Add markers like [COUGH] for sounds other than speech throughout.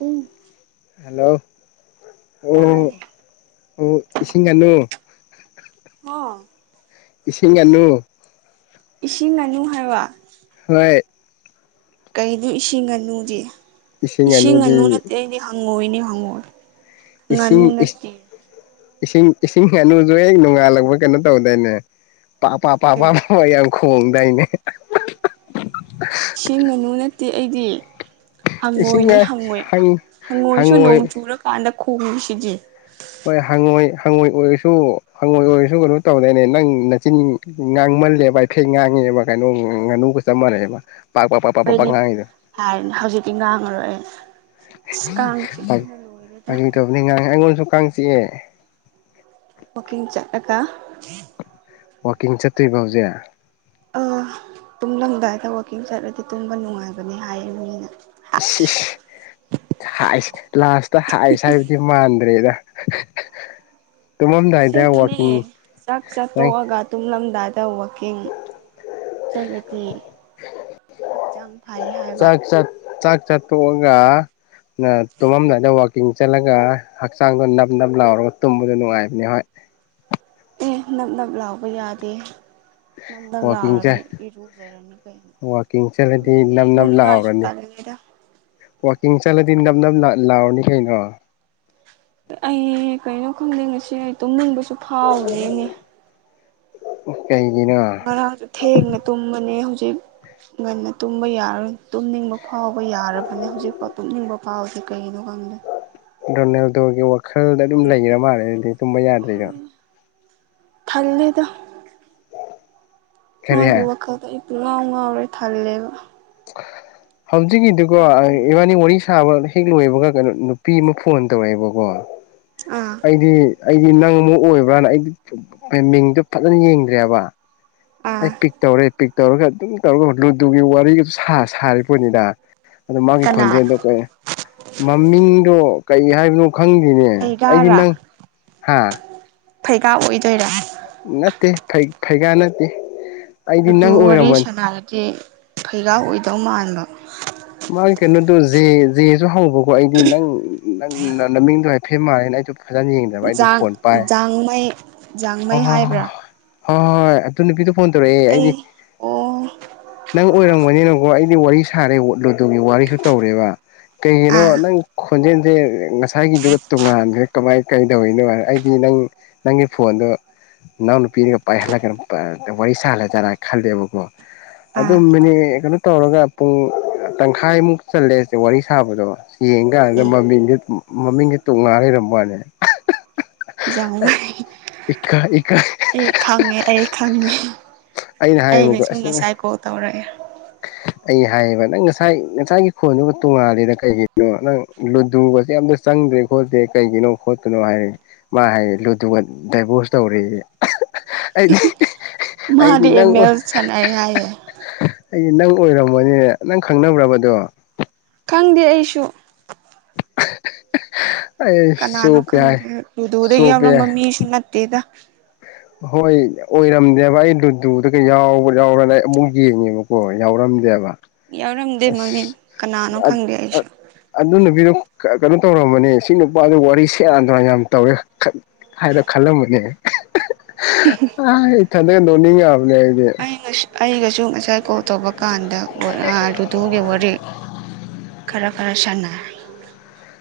ꯎꯝ hello ꯑꯣ ꯇꯥꯏ ꯑꯣ ꯏꯁꯤꯡ ꯉꯅꯨ ꯏꯁꯤꯡ ꯉꯥꯅꯨ ꯏꯁꯤꯡ ꯉꯥꯅꯨ ꯍꯥꯏꯕ ꯍꯣꯏ ꯀꯩꯩꯅꯣ ꯏꯁꯤꯡ ꯉꯥꯅꯨꯗꯤ ꯏꯁꯤꯡ ꯉꯥꯅꯨ ꯅꯠꯇꯦ ꯑꯩꯗꯤ ꯍꯪ ꯍꯪꯉꯣꯏꯅꯤ ꯍꯪꯉꯣꯏ ꯉꯥꯅꯨ ꯏꯁꯤꯡ ꯅꯠꯇꯦ ꯏꯁꯤꯡ ꯏꯁꯤꯡ ꯉꯥꯅꯨꯖꯨ ꯍꯦꯛ ꯅꯣꯡꯉꯥꯜꯂꯛꯄ ꯀꯩꯅꯣ ꯇꯧꯗꯏꯅꯦ ꯄꯥꯛ ꯄꯥꯛ ꯄꯥꯛ ꯄꯥꯛ ꯀꯔꯤ ꯌꯥꯝ ꯈꯣ ꯈꯣꯡꯗꯥꯏꯅꯦ ꯍꯥ ꯍꯥ ꯍꯥ ꯏꯁꯤꯡ ꯉꯅꯨ ꯅꯠꯇꯦ ꯑꯩꯗꯤ ꯏꯁꯤꯡ ꯍꯪꯉꯣꯏꯅꯤ ꯍꯪꯉꯣꯏ ꯍꯪꯉꯣꯏꯁꯨ ꯍꯪꯉꯣꯏ ꯅꯣꯡ ꯆꯨꯔꯀꯥꯟꯗ ꯈꯣꯡꯉꯤꯁꯤꯗꯤ ꯍꯣꯏ ꯍꯪꯉꯣꯏ ꯍꯪꯉꯣꯏ ꯑꯣꯏꯔꯁꯨ ꯍꯪꯉꯣꯏ ꯑꯣꯏꯔꯁꯨ ꯀꯅꯣ ꯇꯧꯗꯥꯏꯅꯦ ꯅꯪ ꯅꯆꯤꯟ ꯉꯥꯡ ꯉꯥꯡꯃꯜꯂꯦꯕ ꯕꯥꯏꯐꯩ ꯉꯥꯡꯉꯦꯕ ꯀꯅꯣ ꯉꯥꯅꯨꯒ ꯆꯞ ꯃꯥꯟꯅꯩꯕ ꯍꯣꯏꯅꯦ ꯐꯔꯦ ꯍꯧꯖꯤꯛꯇꯤ ꯉꯥꯡꯉꯔꯣꯏ ꯑꯩ ꯑꯁ ꯀꯥꯡ ꯐꯥ ꯆꯤꯛꯄꯅ ꯂꯣꯏꯔꯦꯗ ꯐꯥꯒꯤ ꯇꯧꯕꯅꯦ ꯉꯥꯡꯉꯦ ꯑꯩꯉꯣꯟꯁꯨ ꯀꯥꯡ ꯆꯤꯛꯑꯦ ꯋꯥꯛꯀꯤꯡ ꯆꯠꯂꯒ ꯋꯥꯛꯀꯤꯡ ꯆꯠꯇꯨꯏꯕ ꯍꯧꯖꯤꯛ ꯑꯥ ꯇꯨꯝꯂꯝꯗꯥꯏꯗ ꯋꯥꯛꯀꯤꯡ ꯆꯠꯂꯗꯤ ꯇꯨꯝꯕ ꯅꯨꯡꯉꯥꯏꯕꯅꯦ ꯍꯥꯏꯌꯦ ꯃꯤꯅ ꯏꯁ ꯍꯥꯏꯁ ꯏꯁ ꯍꯥꯏꯁ ꯂꯥꯁꯇ ꯍꯥꯏꯁ ꯍꯥꯏꯕꯗꯤ ꯃꯥꯟꯗ꯭ꯔꯦꯗ ꯇꯨꯝꯃꯝꯗꯥꯏꯗ ꯑꯁꯦꯡꯀꯤꯅꯦ ꯋꯥꯛꯀꯤꯡ ꯆꯥꯛ ꯆꯥ ꯅꯪ ꯇꯣꯛꯑꯒ ꯇꯨꯝꯂꯝꯗꯥꯏꯗ ꯋꯥꯛꯀꯤꯡ ꯆꯠꯂꯗꯤ ꯍꯛꯆꯥꯡ ꯐꯩ ꯍꯥꯏꯕ ꯆꯠꯇꯣꯛꯑꯒ ꯇꯨꯝꯃꯝꯗꯥꯏꯗ ꯋꯥ ꯀꯤꯡ ꯆꯠꯂꯒ ꯍꯛꯆꯥꯡꯗꯣ ꯅꯞ ꯅꯞ ꯂꯥꯎꯔꯒ ꯇꯨꯝꯕꯗꯣ ꯅꯨꯡꯉꯥꯏꯕꯅꯤ ꯍꯣꯏ ꯑꯦ ꯅꯞ ꯅꯞ ꯂꯥꯎꯕ ꯌꯥꯗꯦ ꯅꯞ ꯅꯞ ꯋꯥꯛꯀꯤꯡꯁꯦ ꯂꯎꯔꯗꯤ ꯏꯔꯨꯖꯔꯅꯤ ꯀꯩꯅꯣ ꯋꯥꯛꯀꯤꯡ ꯆꯠꯂꯗꯤ ꯍꯧꯖꯤꯛꯗꯤ ꯏꯔꯨꯅꯤꯉꯥꯏꯁꯨ ꯇꯥꯜꯂꯤ ꯂꯦꯗ ꯋꯥꯀꯤꯡ ꯆꯠꯂꯗꯤ ꯅꯞ ꯅꯞ ꯂꯎꯔꯅꯤ ꯀꯩꯅꯣ ꯑꯩ ꯀꯩꯅꯣ ꯈꯪꯗꯦ ꯉꯁꯤ ꯑꯩ ꯇꯨꯝꯅꯤꯡꯕꯁꯨ ꯐꯥꯎꯔꯤꯅꯦ ꯎꯝ ꯉꯥꯔꯡꯁꯨ ꯊꯦꯡꯅ ꯇꯨꯝꯕꯅꯤ ꯍꯧꯖꯤꯛ ꯉꯟꯅ ꯇꯨꯝꯕ ꯌꯔꯣꯏ ꯇꯨꯝꯅꯤꯡꯕ ꯐꯥꯎꯕ ꯌꯥꯔꯕꯅꯤ ꯍꯧꯖꯤꯛꯐꯥꯎ ꯇꯨꯝꯅꯤꯡꯕ ꯐꯥꯎꯗ꯭ꯔꯤ ꯀꯩꯒꯤꯅꯣ ꯈꯪ ꯗꯦ ꯗꯣꯅꯦꯜꯗꯣꯒꯤ ꯋꯥꯈꯜꯗ ꯑꯗꯨꯝ ꯂꯩꯈꯔ ꯃꯥꯜꯂꯦ ꯑꯗꯨꯗꯤ ꯇꯨꯝꯕ ꯌꯥꯗ꯭ꯔꯤꯗꯣ ꯊꯜꯂꯦꯗ ꯀꯔꯤ ꯃꯒꯤ ꯋꯈꯜꯗ ꯑꯩ ꯄꯨꯉꯎ ꯉꯎꯔꯦ ꯊꯜꯂꯦꯕ ꯍꯧꯖꯤꯛꯒꯤꯗꯤ ꯀꯣ ꯍꯣꯔꯦꯟ ꯏꯕꯅꯤ ꯋꯥꯔꯤꯁ ꯊꯥꯕ ꯍꯦꯛ ꯂꯣꯏꯕꯒ ꯀꯩꯅꯣ ꯅꯨꯄꯤ ꯑꯃ ꯐꯣꯟ ꯇꯧꯔꯛꯑꯦꯕꯀꯣ ꯑꯥ ꯑꯩꯗꯤ ꯑꯩꯗꯤ ꯅꯪ ꯑꯃꯨꯛ ꯑꯣꯏꯕ꯭ꯔꯅ ꯑꯩꯗꯤ ꯃꯤꯡꯗꯣ ꯐꯖꯅ ꯌꯦꯡꯗꯦ ꯍꯥꯢꯕ ꯑꯥ ꯑꯩ ꯄꯤꯛ ꯇꯧꯔꯦ ꯄꯤꯛ ꯇꯧꯔꯒ ꯑꯗꯨꯝ ꯇꯧꯔꯒ ꯂꯨꯗꯨꯒꯤ ꯋꯥꯔꯤꯒ ꯁꯥꯁꯥꯔꯤꯄꯣꯅꯤꯗ ꯑꯗ ꯃꯥꯒꯤ ꯀꯅꯥꯅꯣ ꯈꯣꯟꯖꯦꯜꯗꯣ ꯀꯩ ꯃꯃꯤꯡꯗꯣ ꯀꯩ ꯍꯥꯏꯕꯅꯣ ꯈꯪꯗꯤꯅꯦ ꯑꯩꯗꯤ ꯅꯪ ꯍꯥ ꯐꯩꯒꯥꯥꯛ ꯑꯣꯏꯗꯣꯏꯔꯥ ꯅꯠꯇꯦ ꯐꯩ ꯐꯩꯒꯥ ꯅꯠꯇꯦ ꯑꯩꯗꯤ ꯂꯨꯗꯨ ꯅꯪ ꯋꯥꯔꯤ ꯑꯣꯏꯔꯝꯃꯅꯤ ꯁꯥꯟꯅꯔꯗꯤ ꯐꯩꯔꯥ ꯑꯣꯏꯗꯧ ꯃꯥꯟꯕ ꯃꯥꯒꯤ ꯀꯩꯅꯣꯗꯣ ꯖꯦ ꯖꯦꯁꯨ ꯍꯧꯕꯀꯣ ꯑꯩꯗꯤ ꯅꯪ ꯅꯪ ꯅꯃꯤꯡꯗꯣ ꯍꯥꯏꯐꯦ ꯃꯥꯜꯂꯦꯅꯦ ꯑꯩꯁꯨ ꯐꯖꯅ ꯌꯦꯡꯗ꯭ꯔꯕ ꯑꯩꯗꯣ ꯥꯖꯡ ꯐꯣꯟ ꯄꯥꯏ ꯖꯥꯡꯃꯩ ꯍꯣꯏ ꯖꯥꯡꯃꯩ ꯍꯣꯏ ꯍꯏꯕ꯭ꯔꯥ ꯍꯣꯏ ꯍꯣꯏ ꯍꯣꯏ ꯑꯗꯨ ꯅꯨꯄꯤꯗꯣ ꯐꯣꯟ ꯇꯧꯔꯛꯑꯦ ꯑꯩꯗꯤ ꯑꯣ ꯅꯪ ꯑꯣꯏꯔꯝꯒꯅꯦ ꯍꯣ ꯑꯩꯗꯤ ꯋꯥꯔꯤ ꯁꯥꯔꯦ ꯂꯨꯗꯨꯒꯤ ꯋꯥꯔꯤꯁꯨ ꯇꯧꯔꯦꯕ ꯀꯩꯒꯤꯅꯣ ꯑꯥ ꯅꯪ ꯈꯣꯟꯖꯦꯜꯁꯦ ꯉꯁꯥꯏꯒꯤꯗꯨꯒ ꯇꯣꯉꯥꯟꯒ꯭ꯔꯦ ꯀꯃꯥꯏ ꯀꯩꯗꯧꯔꯤꯅꯣ ꯑꯩꯗꯤ ꯅꯪ ꯅꯪꯒꯤ ꯐꯣꯟꯗꯣ ꯅꯅꯥꯎ ꯅꯨꯄꯤꯅꯒ ꯄꯏꯍꯜꯂꯒꯅ ꯋꯥꯔꯤ ꯁꯥꯍꯜꯂꯖꯔꯥ ꯈꯜꯂꯦꯕꯀꯣ ꯑꯗꯨ ꯑꯥ ꯃꯤꯅꯦ ꯀꯩꯅꯣ ꯇꯧꯔꯒ ꯄꯨꯡ ꯇꯪꯈꯏꯃꯨꯛ ꯆꯜꯂꯦ ꯁꯤ ꯋꯥꯔꯤ ꯁꯥꯕꯗꯣ ꯌꯦꯡꯗꯥ ꯌꯔꯣꯏ ꯎꯝ ꯃꯃꯤꯡ ꯃꯃꯤꯡꯗꯤ ꯇꯣꯡꯉꯥꯟꯔꯝ ꯃꯅꯦ ꯖꯥꯡꯃꯩ ꯏꯀ ꯏꯛ ꯑꯩ ꯈꯪꯉꯦ ꯑꯩ ꯈꯪꯉꯦ ꯑꯩꯅ ꯍꯥꯏꯌꯦꯕꯀꯣ ꯑꯩꯩꯅꯁꯨꯨꯝ ꯑꯁ ꯉꯁꯥꯏ ꯀꯣꯜ ꯇꯧꯔꯛꯑꯦ ꯑꯩ ꯍꯥꯏꯌꯦꯕ ꯅꯪ ꯉꯁꯥꯏ ꯉꯁꯥꯏꯒꯤ ꯈꯣꯟꯗꯨꯒ ꯇꯣꯡꯉꯥꯂꯦꯅ ꯀꯩꯒꯤꯅꯣ ꯅꯪ ꯂꯨꯗꯨꯒꯁꯦ ꯑꯝꯗ ꯆꯪ ꯈꯪꯗ꯭ꯔꯦ ꯈꯣꯠꯇꯦ ꯀꯩꯒꯤꯅꯣ ꯈꯣꯠꯀꯅꯣ ꯍꯌꯦ ꯃꯥ ꯍꯏ ꯑꯗꯨꯒ ꯗꯥꯏꯕꯣꯔꯁ ꯇꯧꯔꯦꯌꯦ ꯑꯩꯗꯤ ꯑꯩꯗꯤ ꯃꯗꯤ ꯑꯦꯝ ꯅꯪ ꯑꯦꯜ ꯁꯅꯩ ꯍꯥꯏꯌꯦ ꯑꯩꯗꯤ ꯅꯪ ꯑꯣꯏꯔꯝꯃꯣꯅꯦ ꯅꯪ ꯈꯪꯅꯕ꯭ꯔꯕꯗꯣ ꯈꯪꯗꯦ ꯑꯩꯁꯨ ꯍ ꯍ ꯍ ꯀꯅꯥꯅꯣ ꯈꯪꯗꯦ ꯂꯨꯗꯨꯗ ꯆꯣꯞꯄꯦ ꯌꯥꯎꯔꯝꯕ ꯃꯤꯁꯨ ꯅꯠꯇꯦꯗ ꯍꯣꯏ ꯑꯣꯏꯔꯝꯗꯦꯕ ꯑꯩ ꯂꯨꯗꯨꯗꯒ ꯌꯥꯕ ꯌꯥꯎꯔ ꯑꯩ ꯑꯃꯨꯛ ꯌꯦꯡꯉꯦꯕꯀꯣ ꯌꯎꯔꯝ ꯈꯪꯗꯦꯑꯕ ꯌꯥꯎꯔꯝꯗꯦ ꯑꯁ ꯃꯃꯤꯡ ꯀꯅꯥꯅꯣ ꯑ ꯈꯪꯗꯦ ꯑ ꯑꯩꯁꯨ ꯑꯗꯨꯅꯨꯄꯤꯗꯣ ꯀꯩꯅꯣ ꯇꯧꯔꯝꯃꯅꯤ ꯁꯤ ꯅꯨꯄꯥꯖ ꯋꯥꯔꯤ ꯁꯦꯔꯟ ꯇꯨꯔꯟ ꯌꯥꯝ ꯇꯧꯋꯦ ꯍꯏꯅ ꯈꯜꯂꯝꯃꯅꯦ ꯑ ꯏꯊꯟꯗꯒ ꯅꯣꯛꯅꯤꯡꯉꯕꯅꯦ ꯑꯩꯗꯤ ꯑꯩ ꯑꯩꯒꯁꯨ ꯉꯁꯥꯏ ꯀꯣꯜ ꯇꯧꯕ ꯀꯥꯟꯗ ꯑ ꯔꯨꯗꯨꯒꯤ ꯋꯥꯔꯤ ꯈꯔ ꯔꯁꯅꯥ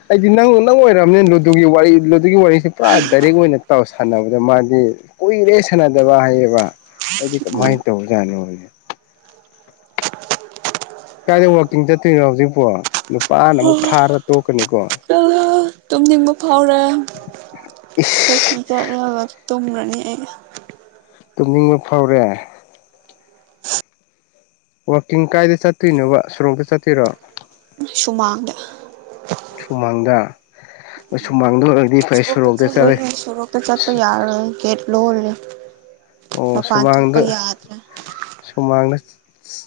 ꯑꯩꯗꯤ ꯅꯪ ꯅꯪ ꯑꯣꯏꯔꯝꯅꯤ ꯂꯨꯗꯨꯒꯤ ꯋꯥꯔꯤ ꯂꯨꯗꯨꯒꯤ ꯋꯥꯔꯤꯁꯦ ꯄꯨꯔꯥ ꯗꯥꯏꯔꯦꯛ ꯑꯣꯏꯅ ꯇꯥꯎ ꯁꯥꯟꯅꯕꯗ ꯃꯥꯗꯤ ꯀꯨꯏꯔꯦ ꯁꯥꯟꯅꯗꯕ ꯍꯥꯏꯌꯦꯕ ꯑꯩꯗꯤ ꯀꯃꯥꯏꯅ ꯇꯧꯖꯥꯅꯣꯅꯦ ꯀꯥꯏꯗ ꯋꯥꯛꯀꯤꯡ ꯆꯠꯇꯣꯏꯅꯣ ꯍꯧꯖꯤꯛꯄꯣ ꯅꯨꯄꯥꯅ ꯑꯃꯨꯛ ꯐꯥꯔ ꯇꯣꯛꯀꯅꯤꯀꯣ ꯎꯝ ꯇꯨꯝꯅꯤꯡꯕ ꯐꯥꯎꯔꯦ ꯏꯁ ꯋꯥꯛꯀꯤꯡ ꯆꯠꯂꯒ ꯇꯨꯝꯔꯅꯤ ꯑꯦ ꯇꯨꯝꯅꯤꯡꯕ ꯐꯥꯎꯔꯦ ꯋꯥꯛꯀꯤꯡ ꯀꯥꯏꯗ ꯆꯠꯇꯣꯏꯅꯣꯕ ꯁꯣꯔꯣꯛꯇ ꯆꯠꯇꯣꯏꯔꯣ ꯁꯨꯃꯥꯡꯗ ꯃꯁꯨꯨꯝꯃꯥꯡꯗ ꯁꯣꯔꯣꯛꯇ ꯆꯠꯂꯣꯏꯌꯦ ꯁꯣꯔꯣꯛꯇ ꯆꯠꯄ ꯌꯥꯔꯔꯣꯏ ꯒꯦꯠ ꯂꯣꯜꯂꯦ ꯑꯣ ꯃꯄꯥꯟ ꯊꯣꯛꯄ ꯁꯨꯃꯥꯡꯗ ꯌꯥꯗ꯭ꯔꯦ ꯁꯨꯃꯥꯡꯗ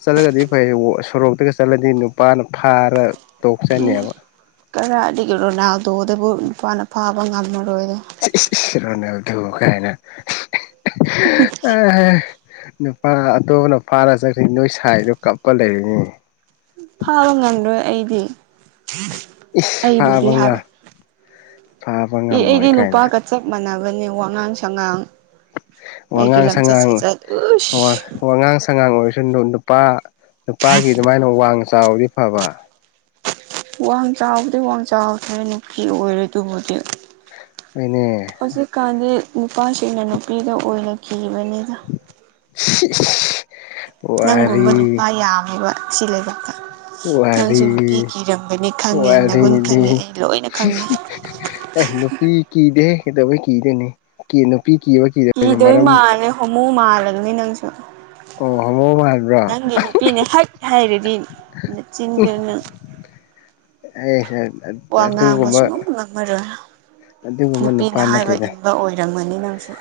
ꯆꯠꯂꯒꯗꯤ ꯐꯩ ꯁꯣꯔꯣꯛꯇꯒ ꯆꯠꯂꯗꯤ ꯅꯨꯄꯥꯅ ꯐꯥꯔ ꯎ ꯇꯣꯛꯆꯅꯦꯕ ꯀꯔꯥꯏꯗꯒꯤ ꯔꯣꯅꯥꯜꯗꯣꯗꯕꯨ ꯅꯨꯄꯥꯅ ꯐꯥꯕ ꯉꯝꯃ ꯏꯁ ꯏꯁ ꯔꯣꯅꯥꯜꯗꯣ ꯀꯥꯏꯅ ꯑ ꯅꯨꯄꯥ ꯑꯇꯣꯞꯄꯅ ꯐꯥꯔ ꯆꯠꯈꯤ ꯅꯣꯏ ꯁꯥꯏꯗꯣ ꯀꯞꯄ ꯂꯩꯔꯅꯤ ꯐꯥꯕ ꯉꯝꯔꯣꯏ ꯑꯩꯗꯤ ꯏꯁ ꯑꯩꯕꯨꯗꯤ ꯐꯥꯕ ꯍꯥꯏꯕ ꯐꯥꯕ ꯑꯦ ꯉꯝꯃꯣꯏ ꯑꯩꯗꯤ ꯀꯥꯏꯅ ꯅꯨꯄꯥꯒ ꯆꯞ ꯃꯥꯟꯅꯕꯅꯦ ꯋꯥꯉꯥꯡ ꯁꯉꯥꯡ ꯑꯩꯒꯤ ꯋꯥꯉꯥꯡ ꯂꯝꯆꯠ ꯁꯉꯥꯡ ꯁꯥꯖꯠ ꯋꯥ ꯎꯁ ꯋꯥꯉꯥꯡ ꯁꯉꯥꯡ ꯑꯣꯏꯔꯁꯨ ꯅꯨꯄꯥ ꯅꯨꯄꯥꯒꯤ ꯑꯗꯨꯃꯥꯏꯅ ꯋꯥꯡ ꯆꯥꯎꯔꯗꯤ ꯐꯕ ꯋꯥꯡ ꯆꯥꯎꯕꯗꯤ ꯋꯥꯡ ꯆꯥꯎꯗ꯭ꯔꯦ ꯅꯨꯡꯇꯤ ꯑꯣꯏꯔꯦ ꯑꯗꯨꯕꯨꯗꯤ ꯍꯣꯏꯅꯦ ꯅꯨꯄꯥꯁꯤꯡꯅ ꯅꯨꯄꯤꯗ ꯑꯣꯏꯅ ꯀꯤꯕꯅꯤꯗ [INAUDIBLE] ꯅꯪꯒꯨꯝꯕ ꯋꯥꯔꯤ ꯅꯨꯄꯥ ꯌꯥꯝꯃꯦꯕ ꯁꯤ ꯂꯩꯕꯥꯛꯇ ꯅꯪꯖꯨ ꯋꯥꯔꯤ ꯅꯨꯄꯤ ꯀꯤꯔꯝꯒꯅꯤ ꯈꯪꯉꯦ ꯅꯒꯨꯟ ꯈꯪꯉꯦ ꯋꯥꯔꯤꯗꯤ ꯑꯩ ꯂꯣꯏꯅ ꯈꯪꯉꯦ ꯑꯦ ꯅꯨꯄꯤ ꯀꯤꯗꯦꯍꯦ ꯀꯩꯗꯧꯕꯩ ꯀꯗꯣꯏꯅꯣ ꯀꯤ ꯅꯨꯄꯤ ꯀꯤꯕ ꯀꯤꯗꯕꯁꯦ ꯀꯤꯗꯣꯏ ꯃꯔꯝ ꯃꯥꯜꯂꯦ ꯍꯣꯃꯨ ꯃꯥꯜꯂꯕꯅꯤ ꯅꯪꯁꯨ ꯑꯣ ꯍꯣ ꯅꯪꯒꯤ ꯅꯨꯄꯤꯅꯦ ꯍꯥꯠ ꯍꯥꯏꯔꯕꯤ ꯅꯆꯤꯟꯗꯨꯅ ꯑꯦ ꯑꯗꯨꯒꯨꯝꯕ ꯁꯨꯡꯉꯝ ꯉꯝꯃꯔꯣꯏ ꯑꯗꯨꯒꯨꯝꯕ ꯅꯨꯄꯥ ꯅꯨꯄꯤꯅ ꯍꯥꯏꯕ ꯅꯠꯇꯦꯗ ꯏꯟꯕ ꯑꯣꯏꯔꯝꯒꯅꯤ ꯅꯪꯁꯨ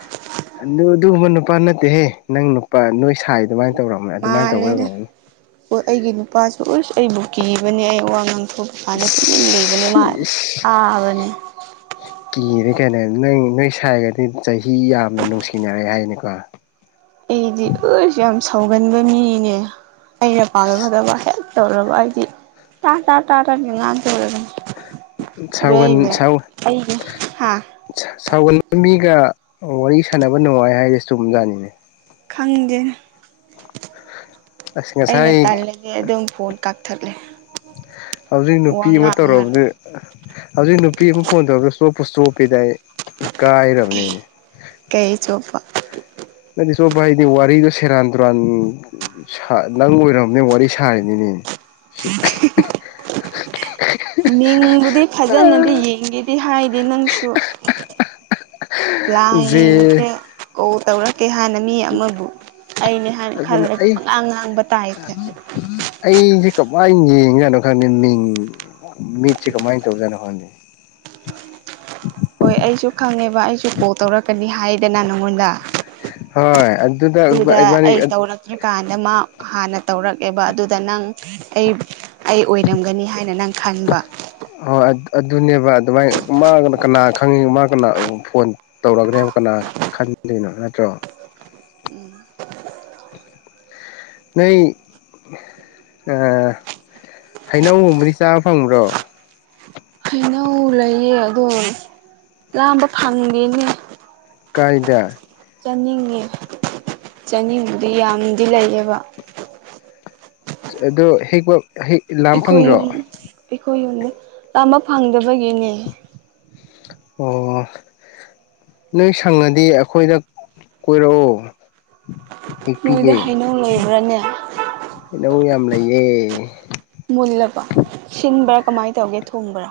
ꯑꯗꯨꯒꯨꯝꯕ ꯅꯨ ꯅꯨꯄꯥ ꯅꯠꯇꯦꯍꯦ ꯅꯪ ꯅꯨꯄꯥ ꯅꯣꯏ ꯁꯥꯏ ꯑꯗꯨꯃꯥꯏꯅ ꯇꯧꯔꯝꯕꯅꯦ ꯑꯗꯨꯃꯥꯏꯅ ꯇꯧꯕ ꯃꯥꯜꯂꯦꯗ ꯑꯣꯏꯔꯝꯒꯅꯤ ꯍꯣꯏ ꯑꯩꯒꯤ ꯅꯨꯄꯥꯁꯨ ꯑꯣꯁ ꯑꯩꯕꯨ ꯀꯤꯕꯅꯦ ꯑꯩ ꯋꯥꯉꯦ ꯐꯥꯅꯦ ꯇꯨꯃꯤꯟ ꯂꯩꯕꯅꯦ ꯏꯁ ꯃꯥ ꯏꯁ ꯇꯥꯕꯅꯦ ꯀꯦꯅꯦ ꯅꯪ ꯅꯣꯏ ꯁꯥꯏꯒꯗꯤ ꯆꯍꯤ ꯌꯥꯝꯅ ꯅꯨꯡꯁꯤꯅꯔꯦ ꯍꯥꯏꯅꯦꯀꯣ ꯁꯧꯒꯟꯕ ꯃꯤꯅꯦ ꯑꯩꯅ ꯄꯥꯒꯐꯗꯕ ꯍꯦꯛ ꯇꯧꯔꯕ ꯑꯩꯗꯤ ꯇꯥ ꯇꯥ ꯇꯥ ꯇꯥꯅꯤ ꯉꯥꯟ ꯇꯧꯔꯕꯅꯤ ꯁꯥꯎꯒꯟ ꯁꯥꯎ ꯍꯥ ꯁꯥ ꯁꯥꯎꯒꯟꯕ ꯃꯤꯒ ꯋꯥꯔꯤ ꯁꯥꯟꯅꯕ ꯅꯨꯡꯉꯥꯏ ꯍꯥꯏꯖꯦ ꯆꯨꯝ ꯖꯥꯠꯅꯤꯅꯦ ꯈꯪꯗꯦ ꯑꯁ ꯑꯩꯅ ꯉꯁꯥꯏ ꯇꯥꯜꯂꯗꯤ ꯑꯗꯨꯝ ꯐꯣꯟ ꯀꯛꯊꯠꯂꯦ ꯍꯧꯖꯤꯛ ꯅꯨꯄꯤ ꯋꯥ ꯑꯃ ꯉꯥꯡꯉꯔꯣꯏ ꯇꯧꯔꯕꯗꯤ ꯍꯧꯖꯤꯛ ꯅꯨꯄꯤ ꯑꯃ ꯐꯣꯟ ꯇꯧꯔ ꯆꯣꯞꯄ ꯆꯣꯞꯄꯤꯗ ꯑꯩ ꯏꯀꯥꯏꯔꯕꯅꯦ ꯀꯩ ꯀꯩ ꯆꯣꯞꯄ ꯅꯗꯤ ꯆꯣꯞꯄ ꯍꯥꯏꯗꯤ ꯋꯥꯔꯤꯗꯣ ꯁꯦꯔꯥꯟ ꯇꯨꯔꯥꯟ ꯁꯥ ꯅꯪ ꯑꯣꯏꯔꯝꯅꯦ ꯋꯥꯔꯤ ꯁꯥꯔꯤꯅꯤꯅꯦ ꯁꯤ ꯃꯤꯡꯕꯨꯗꯤ ꯐꯖꯅꯗꯤ ꯌꯦꯡꯒꯦꯗꯤ ꯍꯥꯏꯗꯦ ꯅꯪꯁꯨ ꯄ꯭ꯂꯥꯏ ꯖꯦ ꯅꯠꯇ꯭ꯔꯦ ꯀꯣꯜ ꯇꯧꯔꯛꯀꯦ ꯍꯥꯟꯅ ꯃꯤ ꯑꯃꯕꯨ ꯑꯩꯅꯦ ꯍꯥꯟꯅ ꯑꯗꯨꯅ ꯈꯜꯂꯒ ꯑꯩ ꯄꯪꯉꯥꯡ ꯉꯥꯡꯕ ꯇꯥꯏꯞꯇ ꯑꯩꯖꯦ ꯀꯃꯥꯏ ꯀꯃꯥꯏ ꯌꯦꯡꯉꯤꯖꯅꯣ ꯈꯪꯗꯦ ꯃꯤꯡ ꯃꯤꯠꯁꯦ ꯀꯃꯥꯏꯅ ꯇꯧꯖꯥꯠꯅꯣ ꯈꯪꯗꯦ ꯍꯣꯏ ꯑꯩꯁꯨ ꯈꯪꯉꯦꯕ ꯑꯩꯁꯨ ꯀꯣꯜ ꯇꯧꯔꯛꯀꯅꯤ ꯍꯥꯏꯗꯅ ꯅꯪꯉꯣꯟꯗ ꯍꯣꯏ ꯑꯗꯨꯗ ꯏꯕꯥꯅꯤ ꯑꯩ ꯇꯧꯔꯛꯇ꯭ꯔꯀꯥꯟꯗ ꯃꯥ ꯍꯥꯟꯅ ꯇꯧꯔꯛꯑꯦꯕ ꯑꯗꯨꯗ ꯅꯪ ꯑꯩ ꯑꯩ ꯑꯣꯏꯔꯝꯒꯅꯤ ꯍꯥꯏꯅ ꯅꯪ ꯈꯟꯕ ꯍꯣꯏ ꯑꯗꯨꯅꯦꯕ ꯑꯗꯨꯃꯥꯏꯅ ꯃꯥꯒꯅ ꯀꯅꯥ ꯈꯪꯉꯤ ꯃꯥꯒꯅ ꯐꯣꯟ ꯇꯧꯔꯛꯒꯅꯦꯕ ꯀꯅꯥ ꯈꯟꯗꯣꯏꯅꯣ ꯅꯠꯇ꯭ꯔꯣ ꯎꯝ ꯅꯣꯏ ꯑꯥ ꯍꯩꯅꯧꯒꯨꯝꯕꯗꯤ ꯆꯥꯕ ꯐꯪꯕ꯭ꯔꯣ ꯍꯩꯅꯧ ꯂꯩꯌꯦ ꯑꯗꯣ ꯂꯥꯝꯕ ꯐꯪꯗꯦꯅꯦ ꯀꯥꯏꯗ ꯆꯥꯅꯤꯡꯉꯦ ꯆꯥꯅꯤꯡꯕꯗꯤ ꯌꯥꯝꯗꯤ ꯂꯩꯌꯦꯕ ꯑꯗꯣ ꯍꯦꯛꯄ ꯍꯦꯛ ꯂꯥꯝ ꯑꯩꯈꯣꯏ ꯐꯪꯗ꯭ꯔꯣ ꯌꯨꯝ ꯑꯩꯈꯣꯏ ꯌꯨꯝꯗ ꯂꯦꯝꯕ ꯐꯪꯗꯕꯒꯤꯅꯦ ꯑꯣ ꯅꯣꯏ ꯁꯪꯉꯗꯤ ꯑꯩꯈꯣꯏꯗ ꯀꯣꯏꯔꯛꯑꯣ ꯍꯦꯛꯄꯤꯒꯦ ꯅꯣꯏꯗ ꯍꯩꯅꯧ ꯂꯩꯕ꯭ꯔꯥꯅꯦ ꯍꯩꯅꯧ ꯌꯥꯝ ꯂꯩꯌꯦ ꯃꯨꯜꯂꯕ ꯁꯤꯟꯕ꯭ꯔꯥ ꯀꯃꯥꯏꯅ ꯇꯧꯒꯦ ꯊꯣꯡꯕ꯭ꯔꯥ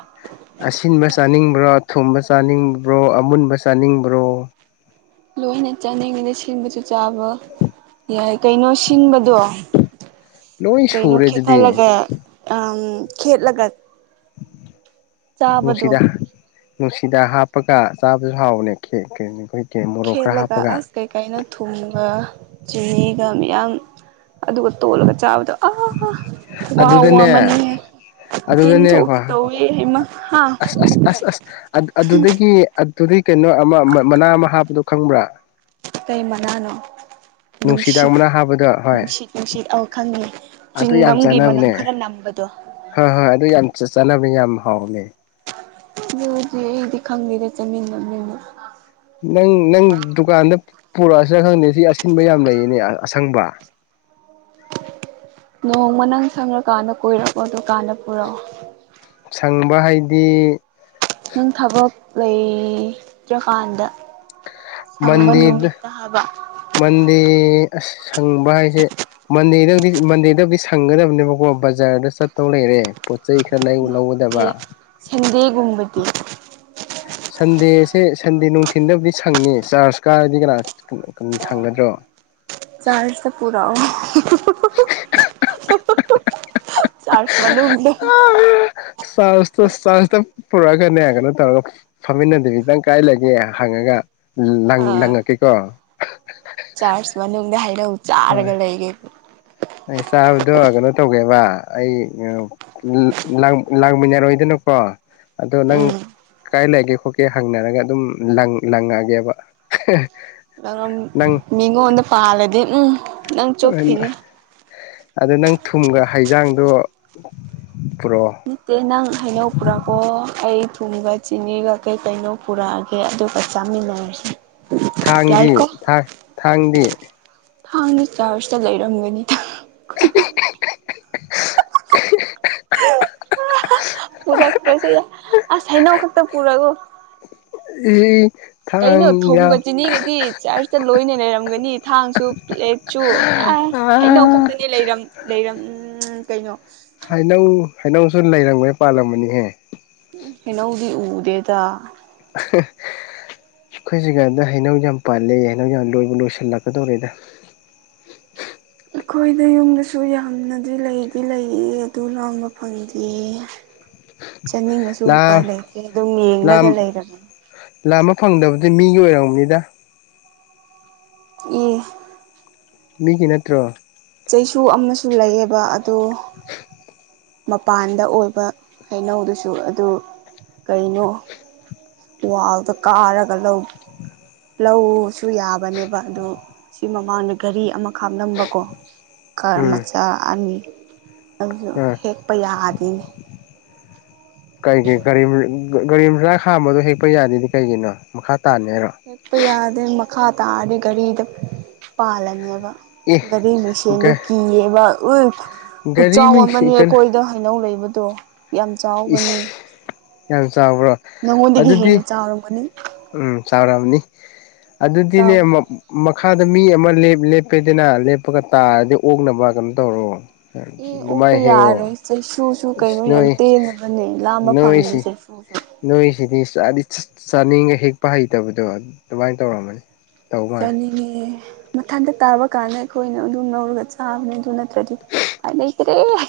ꯑꯁꯤꯟꯕ ꯆꯥꯅꯤꯡꯕ꯭ꯔꯣ ꯊꯨꯝꯕ ꯆꯥꯅꯤꯡꯕ꯭ꯔꯣ ꯑꯃꯨꯟꯕ ꯆꯥꯅꯤꯡꯕ꯭ꯔꯣ ꯂꯣꯏꯅ ꯆꯪꯅꯤꯡꯉꯤꯗ ꯁꯤꯟꯕꯁꯨ ꯆꯥꯕ ꯌꯥꯏ ꯀꯩꯅꯣ ꯁꯤꯟꯕꯗꯣ ꯂꯣꯏ ꯀꯩꯅꯣ ꯁꯨꯔꯦ ꯑꯗꯨꯗꯤ ꯈꯦꯊꯂꯒ ꯑꯥ ꯈꯦꯠꯂꯒ ꯆꯥꯕꯗꯣ ꯅꯨꯡꯁꯤꯗ ꯅꯨꯡꯁꯤꯗꯥꯛ ꯍꯥꯞꯄꯒ ꯆꯥꯕꯁꯨ ꯍꯥꯎꯕꯅꯦ ꯈꯦ ꯈꯦ ꯀꯦ ꯃꯣꯔꯣꯛ ꯈꯔ ꯈꯦꯠꯂꯒ ꯍꯥꯞꯄꯒ ꯑꯁ ꯀꯩ ꯀꯩꯅꯣ ꯊꯨꯝꯒ ꯆꯤꯅꯤꯒ ꯃꯌꯥꯝ ꯑꯗꯨꯒ ꯇꯣꯜꯂꯒ ꯆꯥꯕꯗꯣ ꯑꯥꯥ ꯋꯥꯎ ꯑꯗꯨꯗꯅꯦ ꯋꯥꯃꯅꯤꯍꯦ ꯇꯤꯟ ꯑꯗꯨꯗꯅꯦꯀꯣ ꯊꯣꯛꯀꯦ ꯇꯧꯋꯦ ꯍꯩꯃꯥ ꯍꯥ ꯑꯁ ꯑꯁ ꯑꯁ ꯑꯁ ꯑꯗꯨꯗꯒꯤ ꯑꯗꯨꯗꯤ ꯀꯩꯅꯣ ꯑꯃ ꯃꯅꯥ ꯑꯃ ꯍꯥꯞꯄꯗꯣ ꯈꯪꯕ꯭ꯔꯥ ꯀꯩ ꯃꯅꯥꯅꯣ ꯅꯨꯡꯁꯤꯗꯥꯛ ꯅꯨꯡꯁꯤꯠ ꯃꯅꯥ ꯍꯥꯄꯗꯣ ꯍꯣꯏ ꯅꯨꯡꯁꯤꯠ ꯅꯨꯡꯁꯤꯠ ꯑꯧ ꯈꯪꯉꯦ ꯑꯗꯨ ꯌꯥꯝ ꯆ꯭ꯋꯤꯡꯒꯝꯒꯤ ꯃꯅꯝ ꯆꯥꯅꯕꯅꯦ ꯈꯔ ꯅꯝꯕꯗꯣ ꯍꯣꯏ ꯍꯣꯏ ꯑꯗꯨ ꯌꯥꯝ ꯆꯥꯅꯕꯅꯦ ꯌꯥꯝ ꯍꯥꯎꯅꯦ ꯗꯨꯗꯤ ꯑꯩꯗꯤ ꯈꯪꯗꯦꯗ ꯆꯃꯤꯟꯅ ꯃꯤꯟꯅ ꯅꯪ ꯅꯪ ꯗꯨꯀꯥꯟꯗ ꯄꯨꯔꯛꯑꯁꯤꯔ ꯈꯪꯗꯦ ꯁꯤ ꯑꯁꯤꯟꯕ ꯌꯥꯝ ꯂꯩꯌꯦꯅꯦ ꯑꯁꯪꯕ [UNINTELLIGIBLE] ꯅꯣꯡꯃ ꯅꯪ ꯁꯪꯉꯀꯥꯟꯗ ꯀꯣꯏꯔꯛꯑꯣ ꯗꯨꯀꯥꯟꯗ ꯄꯨꯔꯛꯑꯣ ꯍꯪꯕ ꯍꯥꯏꯗꯤ ꯅꯪ ꯊꯕꯛ ꯂꯩꯇ꯭ꯔꯀꯥꯟꯗ ꯁꯪꯕ ꯃꯟꯗꯦꯗ ꯅꯨꯃꯤꯠꯇ ꯍꯥꯏꯕ ꯃꯟꯗꯦ ꯑꯁ ꯁꯪꯕ ꯍꯥꯏꯖꯦ ꯃꯟꯗꯦꯗꯗꯤ ꯃꯟꯗꯦꯗꯕꯨꯗꯤ ꯁꯪꯒꯗꯕꯅꯦꯕꯀꯣ ꯕꯖꯥꯔꯗ ꯆꯠꯇꯧ ꯂꯩꯔꯦ ꯄꯣꯠ ꯆꯩ ꯈꯔ ꯂꯩ ꯅꯠꯇꯦ ꯂꯧꯒꯗꯕ ꯁꯦꯟꯗꯦꯒꯨꯝꯕꯗꯤ ꯁꯟꯗꯦꯁꯦ ꯁꯟꯗꯦ ꯅꯨꯡꯊꯤꯟꯗꯕꯨꯗꯤ ꯁꯪꯉ ꯆꯥꯔꯖ ꯀꯥꯔꯗꯤ ꯀꯅꯥ ꯁꯪꯒꯗ꯭ꯔꯣ ꯆꯥꯔꯖꯇ ꯄꯨꯔꯛꯑꯣ ꯍꯣ ꯍꯣ ꯍꯨ-ꯍꯨ-ꯍꯨ ꯍꯨ ꯆꯔꯖ ꯃꯅꯨꯡꯗ ꯆꯥꯔꯖꯇ ꯆꯥꯔꯖꯇ ꯄꯨꯔꯛꯑꯒꯅꯦ ꯀꯩꯅꯣ ꯇꯧꯔꯒ ꯐꯝꯃꯤꯟꯅꯗꯕꯤ ꯀꯥꯏ ꯂꯩꯒꯦ ꯍꯪꯉꯒ ꯂꯪ ꯂꯪꯉꯛꯀꯦꯀꯣ ꯆꯥꯔꯆ ꯃꯅꯨꯡꯗ ꯍꯥꯏꯅꯧ ꯍꯣꯏ ꯆꯥꯔꯒ ꯂꯩꯒꯦ ꯑꯩ ꯆꯥꯕꯗꯣ ꯀꯩꯅꯣ ꯇꯧꯒꯦꯕ ꯑꯩ ꯂꯥ ꯂꯥꯡꯃꯤꯟꯅꯔꯣꯏꯗꯅꯀꯣ ꯑꯣ ꯑꯗꯣ ꯅꯪ ꯎꯝ ꯀꯥꯏ ꯂꯩꯒꯦ ꯈꯣꯠꯀꯦ ꯍꯪꯅꯔꯒ ꯑꯗꯨꯝ ꯂꯥꯪ ꯂꯪꯉꯒꯦꯕ ꯅꯪ ꯍꯦ ꯃꯤꯉꯣꯟꯗ ꯄꯥꯜꯂꯗꯤ ꯎꯝ ꯅꯪ ꯆꯣꯞꯈꯤꯅꯤ ꯑꯗꯨ ꯅꯪ ꯊꯨꯝꯒ ꯍꯩꯖꯥꯡꯗꯣ ꯄꯨꯔꯛꯑꯣ ꯅꯠꯇꯦ ꯅꯪ ꯍꯩꯅꯧ ꯄꯨꯔꯛꯑꯣ ꯑꯩ ꯊꯨꯝꯒ ꯆꯤꯅꯤꯒ ꯀꯩꯀꯩꯅꯣ ꯄꯨꯔꯛꯑꯒꯦ ꯑꯗꯨꯒ ꯆꯥꯃꯤꯟꯅꯔꯁꯤ ꯊꯥꯡꯗꯤ ꯌꯥꯏꯀꯣ ꯊꯥꯡ ꯊꯥꯡꯗꯤ ꯊꯥꯡꯗꯤ ꯆꯥꯔꯖꯇ ꯂꯩꯔꯝꯒꯅꯤꯗ ꯍꯦ ꯍꯦ ꯍꯦ ꯍꯦ ꯍꯦ ꯄꯨꯔꯛꯇ꯭ꯔꯁꯨ ꯌꯥ ꯑꯁ ꯍꯩꯅꯧ ꯈꯛꯇ ꯄꯨꯔꯛꯎ ꯏ ꯀꯩꯅꯣ ꯊꯥꯡ ꯌꯥ ꯊꯨꯝꯒ ꯆꯤꯅꯤꯒꯗꯤ ꯆꯥꯔꯆ ꯇ ꯂꯣꯏꯅ ꯂꯩꯔꯝꯒꯅꯤ ꯊꯥꯡꯁꯨ ꯄ꯭ꯂꯦꯠꯁꯨ ꯑꯁ ꯍꯩꯅꯧ ꯈꯛꯇꯅꯤ ꯂꯩꯔꯝ ꯂꯩꯔꯝ ꯎꯝ ꯀꯩꯅꯣ ꯍꯩꯅꯧ ꯍꯩꯅꯧꯁꯨ ꯂꯩꯔꯝꯒ ꯄꯥꯜꯂꯝꯃꯅꯤꯍꯦ ꯍꯩꯅꯧꯗꯤ ꯎꯗꯦꯗ ꯑꯍꯥ ꯍꯥ ꯑꯩꯈꯣꯏ ꯖꯤꯒꯥꯗ ꯍꯩꯅꯧ ꯌꯥꯝ ꯄꯥꯜꯂꯦ ꯍꯩꯅꯧ ꯌꯥꯝ ꯂꯣꯏꯕꯨ ꯂꯣꯏꯁꯤꯜꯂꯛꯀꯗꯧꯔꯦꯗ [INAUDIBLE] ꯑꯩꯈꯣꯏꯗ ꯌꯨꯝꯗꯁꯨ ꯌꯥꯝꯅꯗꯤ ꯂꯩꯗꯤ ꯂꯩꯌꯦ ꯑꯗꯨ ꯂꯥꯝꯕ ꯐꯪꯗꯤꯌꯦ ꯆꯥꯅꯤꯡꯉꯁꯨ ꯎꯄꯥꯏ ꯂꯥꯝ ꯂꯩꯇ꯭ꯔꯦ ꯑꯗꯨꯝ ꯂꯥꯝ ꯌꯦꯡꯂꯒ ꯂꯩꯔꯦ ꯂꯥꯝꯕ ꯐꯪꯗꯕꯗꯤ ꯃꯤꯒꯤ ꯑꯣꯏꯔꯝꯒꯅꯤꯗ ꯑꯦ ꯃꯤꯒꯤ ꯅꯠꯇ꯭ꯔꯣ ꯆꯩꯁꯨ ꯑꯃꯁꯨ ꯂꯩꯌꯦꯕ ꯑꯗꯣ ꯃꯄꯥꯟꯗ ꯑꯣꯏꯕ ꯍꯩꯅꯧꯗꯨꯁꯨ ꯑꯗꯨ ꯀꯩꯅꯣ ꯋꯥꯜꯗ ꯀꯥꯔꯒ ꯂꯧ [INAUDIBLE] ꯂꯧꯁꯨ ꯌꯥꯕꯅꯦꯕ ꯑꯗꯨ ꯁꯤ ꯃꯃꯥꯡꯗ ꯒꯥꯔꯤ ꯑꯃ ꯈꯥꯝꯂꯝꯕꯀꯣ ꯎꯝ ꯀꯔꯃꯆꯥ ꯑꯅꯤ ꯑꯗꯨ ꯑꯥ ꯍꯦꯛꯄ ꯌꯥꯗꯦꯅꯦ ꯀꯩꯒꯤ ꯒꯥꯔꯤꯝꯆꯥꯥ ꯈꯥꯝꯕꯗꯣ ꯍꯦꯛꯄ ꯌꯥꯗꯦꯗꯤ ꯀꯩꯒꯤꯅꯣ ꯃꯈꯥ ꯇꯥꯅꯤ ꯍꯥꯏꯔꯣ ꯍꯦꯛꯄ ꯌꯥꯗꯦ ꯃꯈꯥ ꯇꯥꯔꯗꯤ ꯒꯥꯔꯤꯗ ꯄꯥꯜꯂꯅꯦꯕ ꯑꯦ ꯒꯔꯤ ꯃꯤꯡꯁꯦꯜꯗꯨ ꯒ ꯀꯤꯌꯦꯕ ꯎ ꯒꯥꯔꯤ ꯈꯨꯠꯆꯥꯎ ꯃꯤꯡꯁꯤ ꯑꯃꯅꯤ ꯀꯩꯅꯣ ꯑꯩꯈꯣꯏꯗ ꯍꯩꯅꯧ ꯂꯩꯕꯗꯣ ꯌꯥꯝ ꯆꯥꯎꯕꯅꯤ ꯏꯁ ꯌꯥꯝ ꯆꯥꯎꯕ꯭ꯔꯣ ꯅꯪꯉꯣꯟꯗꯒꯤ ꯑꯗꯨꯗꯤ ꯍꯦꯟꯅ ꯆꯥꯎꯔꯝꯒꯅꯤ ꯎꯝ ꯆꯥꯎꯔꯝꯅꯤ ꯑꯗꯨꯗꯤꯅꯦ ꯆꯥꯎꯋꯦ ꯃꯥ ꯃꯥ ꯥꯃꯈꯥꯗ ꯃꯤ ꯑꯃ ꯂꯦꯞꯄꯦꯗꯅ ꯂꯦꯞꯄꯒ ꯇꯥꯔꯗꯤ ꯑꯣꯛꯅꯕ ꯀꯩꯅꯣ ꯇꯧꯔꯣ ꯃꯤ ꯑꯣꯛꯄ ꯑꯗꯨꯃꯥꯏ ꯍꯦꯛꯑꯣ ꯌꯥꯔꯣꯏ ꯆꯩꯁꯨꯨꯁꯨ ꯏꯁ ꯀꯩꯅꯣ ꯌꯥꯝ ꯅꯣꯏ ꯄꯦꯜꯂꯕꯅꯦ ꯂꯥꯝꯕ ꯅꯣꯏꯁꯤ ꯐꯪꯗ꯭ꯔꯤꯁꯦ ꯅꯣꯏꯁꯤꯗꯤ ꯆꯥꯗꯤ ꯆꯥꯅꯤꯡꯉ ꯍꯦꯛꯄ ꯍꯩꯇꯕꯗꯣ ꯑꯗꯨꯃꯥꯏ ꯇꯧꯔꯝꯃꯅꯤ ꯇꯧ ꯃꯥꯜꯂꯦ ꯆꯥꯅꯤꯡꯉꯦ ꯃꯊꯟꯇ ꯇꯥꯕ ꯀꯥꯟꯗ ꯑꯩꯈꯣꯏꯅ ꯑꯗꯨꯝ ꯂꯧꯔꯒ ꯆꯥꯕꯅꯦ ꯑꯗꯨ ꯅꯠꯇ꯭ꯔꯗꯤ ꯎꯄꯥꯏ ꯂꯩꯇ꯭ꯔꯦ ꯍꯦ ꯍꯦ